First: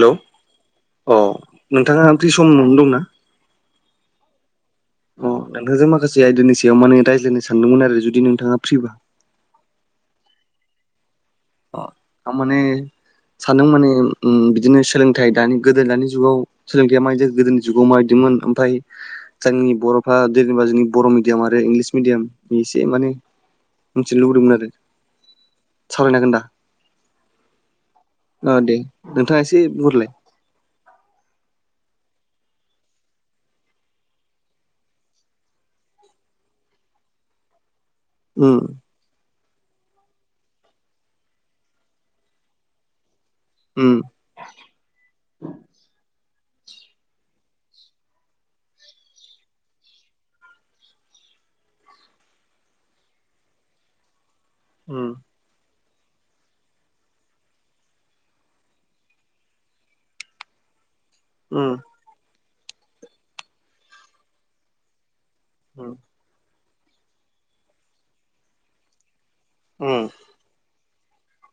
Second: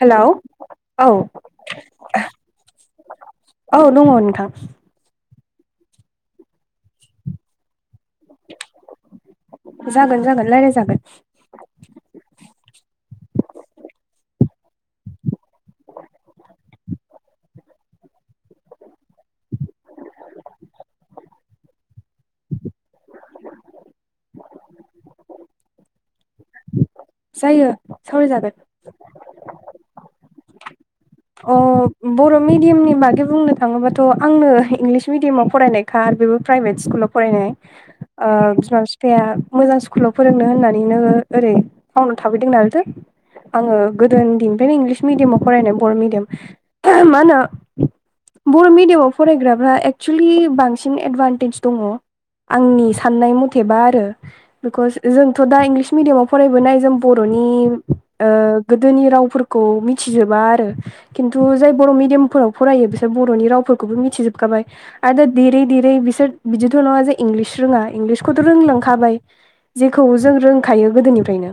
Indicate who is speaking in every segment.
Speaker 1: Hello
Speaker 2: hello औ औ
Speaker 1: अ नोंथाङा फ्रि सम दंना
Speaker 2: दङ नोंथां
Speaker 1: अ नोंथांजों माखासे आयदानि सायाव माने रायज्लायनो सानदोंमोन आरो जुदि नोंथाङा फ्रिबा
Speaker 2: जागोन जागोन लायारायनो जागोन
Speaker 1: अ थारमाने सानदों माने बिदिनो सोलोंथाइ दानि गोदो दानि जुगाव सोलोंथाया मायदि गोदोनि जुगाव माबायदिमोन आमफाय जोंनि बर'फ्रा जेनेबा जोंनि बर' मिडियाम आरो इंलिस मिडियाम नि एसे माने मोनसिनो लुबैदोंमोन आरो सावरायनो हागोन दा?
Speaker 2: जायो
Speaker 1: ओ
Speaker 2: सावरायजागोन
Speaker 1: दे नोंथाङा एसे बहुरलाय
Speaker 2: अ बर' मिडियामनि बागै बुंनो थाङोबाथ' आंनो इंलिस मिडियामाव फरायनाय खा बेबो प्राइभेट स्कुलाव फरायनाय ओ
Speaker 1: उम
Speaker 2: बिमा बिफाया मोजां स्कुलाव फोरोंनो होननानै नो ओरै टाउनाव थाबफैदों नालो आङो
Speaker 1: उम
Speaker 2: गोदो उन्दनिफ्रायनो इंलिस मिडियामाव फरायनाय बर' मिडियाम मा होनो बर' मिडियामाव फरायग्राफ्रा एक्सुलि बांसिन एदभान्टेज दङ आंनि साननाय मथेबा आरो बिकस
Speaker 1: उम
Speaker 2: जों थ' दा इंलिस मिडियामाव फरायबोनाय जों बर'नि गोदोनि रावफोरखौ मिथिजोबा आरो खिन्थु जाय
Speaker 1: उम
Speaker 2: बर' मिडियामफोराव फरायो बिसोर बर'नि रावफोरखौबो मिथिजोबखाबाय आरो दा देरै
Speaker 1: उम
Speaker 2: देरै बिसोर बिदिथ' नङा जे इंलिस रोङा इंलिसखौथ' रोंलांखाबाय जेखौ
Speaker 1: उम
Speaker 2: जों रोंखायो गोदोनिफ्रायनो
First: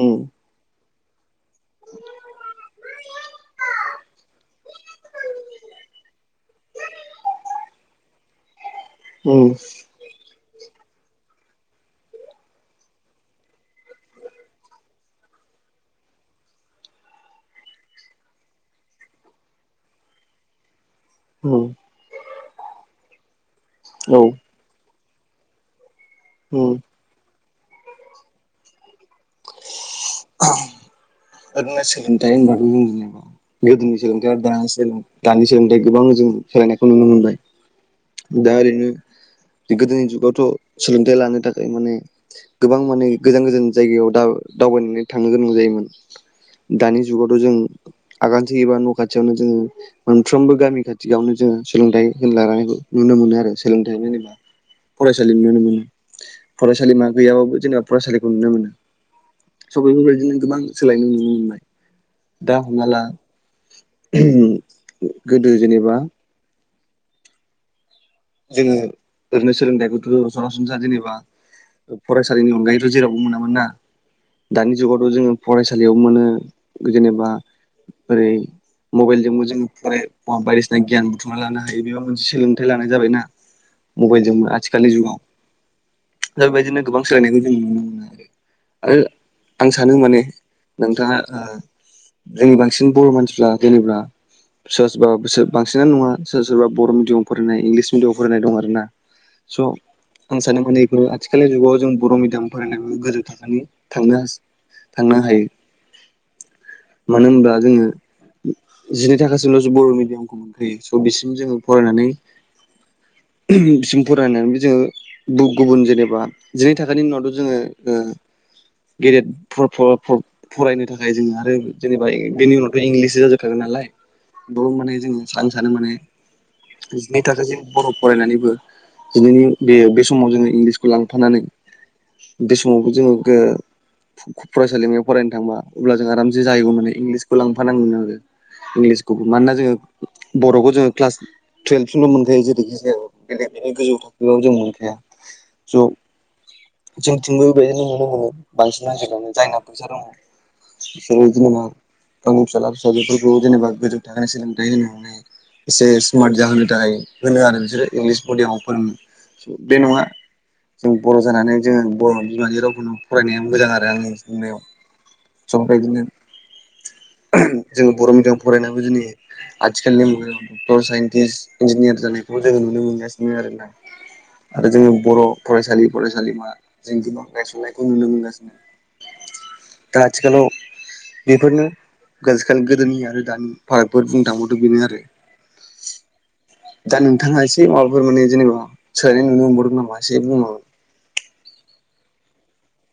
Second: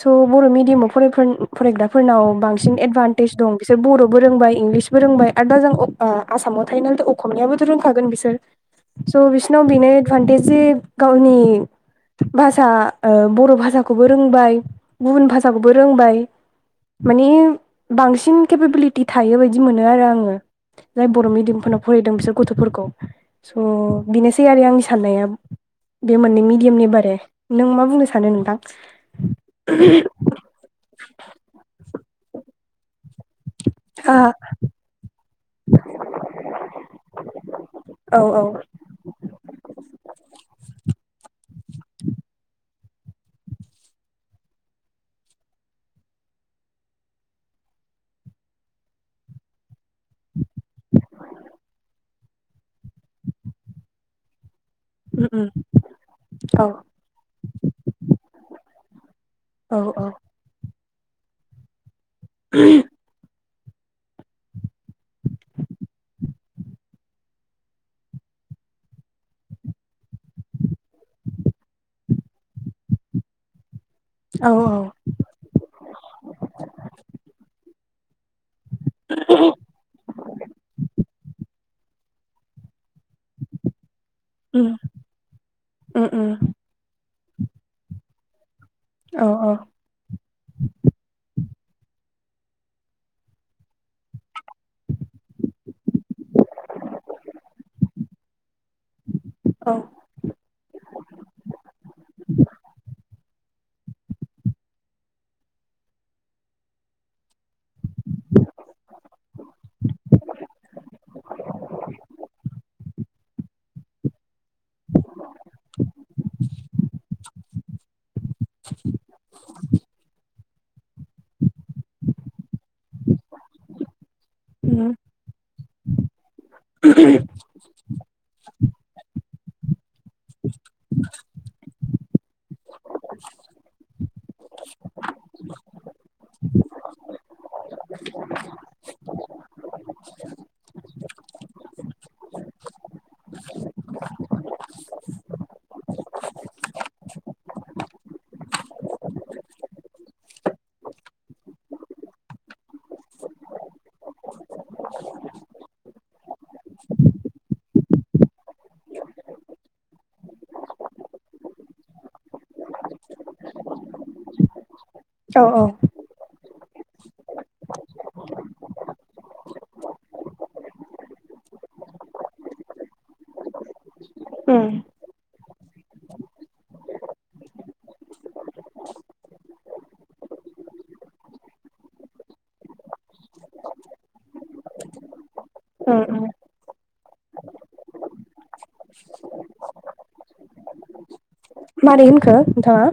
Speaker 2: स' बर' मिडियामाव फरायग्राफोरनाव बांसिन दं एदभान्टेज बिसोर बर'बो रोंबाय इंलिसबो रोंबाय आरो दा जों आसामाव थायो नाल' खमनायाबोथ' रोंखागोन बिसोर स'
Speaker 1: उम
Speaker 2: बिसोरनाव बेनो एदभान्टेज जे गावनि भाषा बर' भाषाखौबो रोंबाय गुबुन भाषाखौबो रोंबाय माने बांसिन केपेबिलिटि थायो बायदि मोनो आरो आङो जाय बर'
Speaker 1: उम
Speaker 2: मिडियामफोरनाव फरायदों बिसोर गथ'फोरखौ स'
Speaker 1: औ
Speaker 2: बेनोसै आरो आं साननाया बे मोननै
Speaker 1: उम
Speaker 2: मिडियामनि बारे नों मा बुंनो सानो नोंथां?
Speaker 1: ओरैनो सोलोंथाइ होनबाथ' [unintelligible] गोदोनि
Speaker 2: आ
Speaker 1: सोलोंथाइ आरो दानि सोलों दानि सोलोंथाइ गोबां जों सोलायनायखौ नुनो मोनबाय।
Speaker 2: औ औ
Speaker 1: दा ओरैनो गोदोनि जुगावथ' सोलोंथाइ लानो थाखाय माने गोबां माने गोजान गोजान जायगायाव दा दावबायनानै थांनो गोनां जायोमोन। दानि जुगावथ' जों आगानसे एबा न' खाथियावनो जोङो मोनफ्रोमबो गामि खाथियावनो जोङो सोलोंथाइ होननायखौ नुनो मोनो आरो सोलोंथाइ होनोबा
Speaker 2: उम
Speaker 1: फरायसालि
Speaker 2: उम
Speaker 1: नुनो मोनो
Speaker 2: औ
Speaker 1: फरायसालिमा गैयाबाबो जेनेबा फरायसालिखौ नुनो मोनो। स'
Speaker 2: औ औ
Speaker 1: बेफोरबायदिनो गोबां सोलायनो नुनो मोनबाय दा हमना ला गोदो जेनेबा जोङो ओरैनो सोलोंथाइखौथ' सरासनस्रा जेनेबा फरायसालिनि अनगायैथ' जेरावबो मोनामोन ना
Speaker 2: औ
Speaker 1: दानि जुगावथ' जोङो फरायसालियाव मोनो जेनेबा ओरै मबाइलजोंबो जों फराय [unintelligible] बायदिसिना गियान बुथुमना लानो हायो बेबो मोनसे सोलोंथाइ ला नाय जाबाय ना मबाइल जोंबो
Speaker 2: उम
Speaker 1: आथिखालनि जुगाव
Speaker 2: उम
Speaker 1: दा
Speaker 2: उम
Speaker 1: बेबायदिनो गोबां सोलायनायखौ जों नुनो मोनो आरो
Speaker 2: औ औ
Speaker 1: आं सा सानो माने नोंथाङा ओ जोंनि बांसिन बर' मानसिफ्रा जेनेब्ला सोरबा सोरबा बिसोर बांसिनानो नङा सोरबा सोरबा बर' मिडियामाव फर फरायनाय इंलिस मिडियामआव फरायनाय दं आरोना स'
Speaker 2: औ
Speaker 1: आं सानो माने बेफोर आथिखालनि जुगाव जों बर' मिडियाम फरायनायाबो गोजौथानि थांनो हासै थांनो हायो मानो होनब्ला जोङो जिनै थाखासिमल' जों बर' मिडियामखौ मोनखायो स' बिसिम जोङो फरायनानै बिसिम फरायनानै बि जोङो गु-गुबुन जेनेबा जिनै थाखोनि उनावथ' जोङो ओ गेदेद [unintelligible] फरायनो थाखाय जोङो आरो जेनेबा ए बेनि उनावथ' इंलिससो जाजोबखागोन नालाय बाव
Speaker 2: उम
Speaker 1: माने जोङो सानो सानो माने जिनै थाखोसिम बर' फरायनानैबो दिनैनि बे बे समाव जोङो इंलिसखौ लांफानानै बे समाव जोङो फरायसालिमायाव फरायनो थांबा अब्ला जों आराम जे जायगायाव माने इंलिसखौ लांफानांगोन आरो इंलिसखौबो मानोना जोङो बर'खौ जोङो क्लास टुवेल्भसिमल' मोनखायो जेरैखि जाया बेेलेग बेनि गोजौ थाखोआव जों मोनखाया ज' जोंथिंबो बेदिनो नुनो मोनो बांसिन नागिरनानै जायना फैसा दङ फिसाखौ जेनेबा गावनि फिसाला फिसाजोफोरखौ जेनेबा गोजौ थाखोनि सोलोंथाइ होनो होननाय एसे स्मार्ट जाहोनो थाखाय होनो आरो बिसोरो इंलिस मडियामाव फोरों सो बे नङा जों बर' जानानै जोङो बर' बिमानि रावखौनो फरायनाया मोजां आरो आंनि साननायाव
Speaker 2: औ औ
Speaker 1: सम बायदिनो जोङो बर' मिडियामाव फरायनाबो जोंनि आथिखालनि मुगायाव डक्टर साइन थिस इन्जिनियार जानायखौबो जोङो नुनो मोनगासिनो आरोना
Speaker 2: उम
Speaker 1: आरो जोङो बर' फरायसालि फरायसालिमा जों गोबां गायसननायखौ नुनो मोनगासिनो दा आथिखालाव बेफोरनो गोजोखान गोदोनि आरो दानि भारतफोर बुंनो थांबावदों बेनो आरो
Speaker 2: उम। उम
Speaker 1: दा नोंथाङा एसे माबाफोर माने जेनेबा सोलायनाय नुनो मोनबावदों नामा एसे बुंबाव
Speaker 2: मारै होनखो नोंथाङा?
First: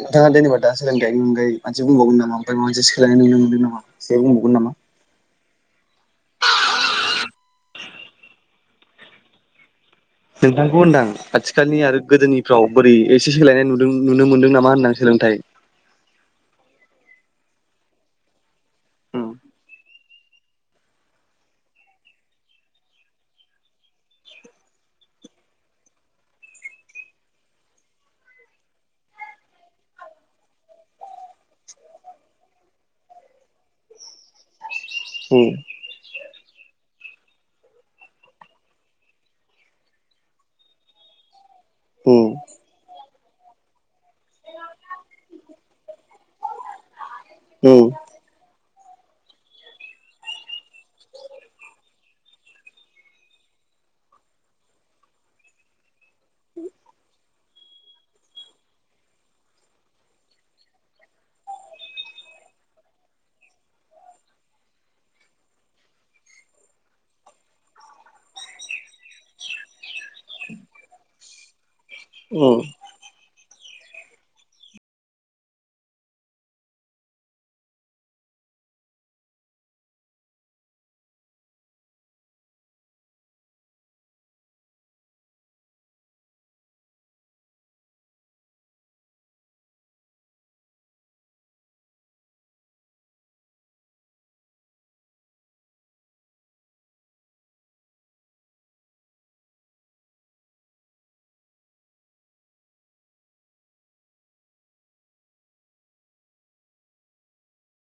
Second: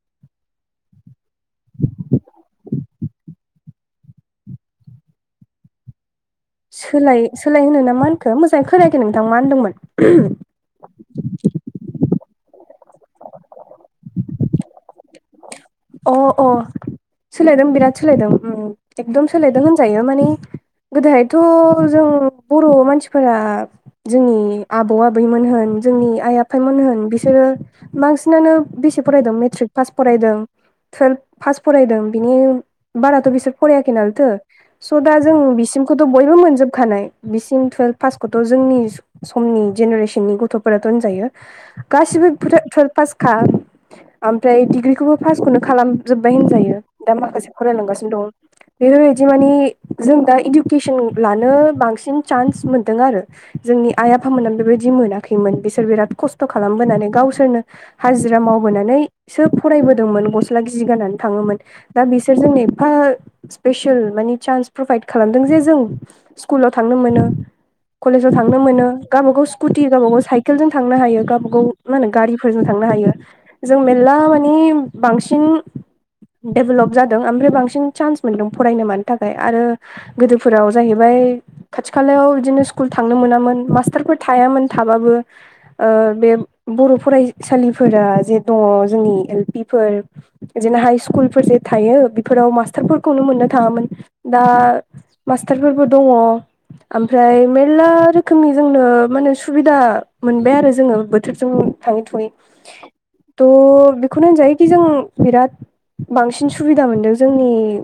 Speaker 1: नोंथाङा जेनेबा दा सोलोंथाइनि अनगायै मोनसे बुंबावोन नामा आमफ्राय माबा मोनसे सोलायनाय नुनो मोनदों नामा एसे बुंबावगोन नामा?
Speaker 2: सोलाय सोलाय होनो ना मा होनखो मोजाङै खोनायाखो नोंथां मा होनदोंमोन?
Speaker 1: नोंथांखौ होनदां आथिखालनि आरो गोदोनिफ्राव बोरै एसे सोलायनाय नुदों नुनो मोनदों नामा होनदां सोलोंथाइ
Speaker 2: अ अ सोलायदों बिराद सोलायदों
Speaker 1: उम
Speaker 2: एकदम सोलायदों होनजायो माने गोदोहथ' जों बर' मानसिफोरा जोंनि आबौ आबैमोन होन जोंनि आइ आफायमोन होन बिसोरो बांसिनानो बेसे फरायदों मेट्रिक पास फरायदों। टुवेल्भ पास फरायदों बिनि बाराथ' बिसोर फरायाखै नालथो स' दा जों
Speaker 1: उम
Speaker 2: बिसिमखौथ' बयबो मोनजोबखानाय बिसिम टुवेल्भ पासखौथ' जोंनि समनि जेनेरेसननि गथ'फोराथ' होनजायो। गाससिबो
Speaker 1: उम
Speaker 2: टुव पासखा ओमफ्राय डिग्रिखौबो फासखौनो खालामजोबबाय होनजायो दा माखासे फरायलांगासिनो
Speaker 1: उम
Speaker 2: दं। बेफोरबायदि मानिे जों दा इडुकेसन लानो बांसिन चान्स मोन्दों आरो। जोंनि आइ आफामोना बेबायदि मोनाखैमोन बिसोर बिराद खस्थ' खालामबोनानै गावसोरनो हाजिरा मावबोनानैसो फरायब मोन गस्ला गिजि गाननानै थाङोमोन दा बिसोरजोंनो एफा स्पेसियेल माने चान्स प्रभाइद खालामदों जे जों स्कुलाव थांनो मोनो। कलेजाव थांनो मोनो गावबाागाव स्कुटि गावबा गाव साइकेलजों थांनो हायो गावबागाव मा होनो
Speaker 1: उम
Speaker 2: गारिफोरजों थांनो हायो जों मेरला माने बांसिन डेभेलप जादों ओमफ्राय बांसिन चान्स मोनदों फरायनो मानो थाखाय आरो गोदोफोराव जाहैबाय खाथि खालायाव बिदिनो स्कुल थांनो मोनामोन मास्टारफोर थायामोन थाबाबो बे बर' फरायसालिफोरा जे दङ जोंनि एल पि फोर बिदिनो हाइ स्कुलफोर जे थायो बेफोराव मास्टारफोरखौनो मोननो थाङामोन। दा मास्टारफोरबो दङ। ओमफ्राय मेलला रोखोमनि जोंनो माने सुबिदा मोनबाय आरो जोङो बोथोरजों थाङै थुयै
Speaker 1: [inaudible]
Speaker 2: थ' बेखौनो जायो खि जों बिराद बांसिन सुबिदा मोनदों जोंनि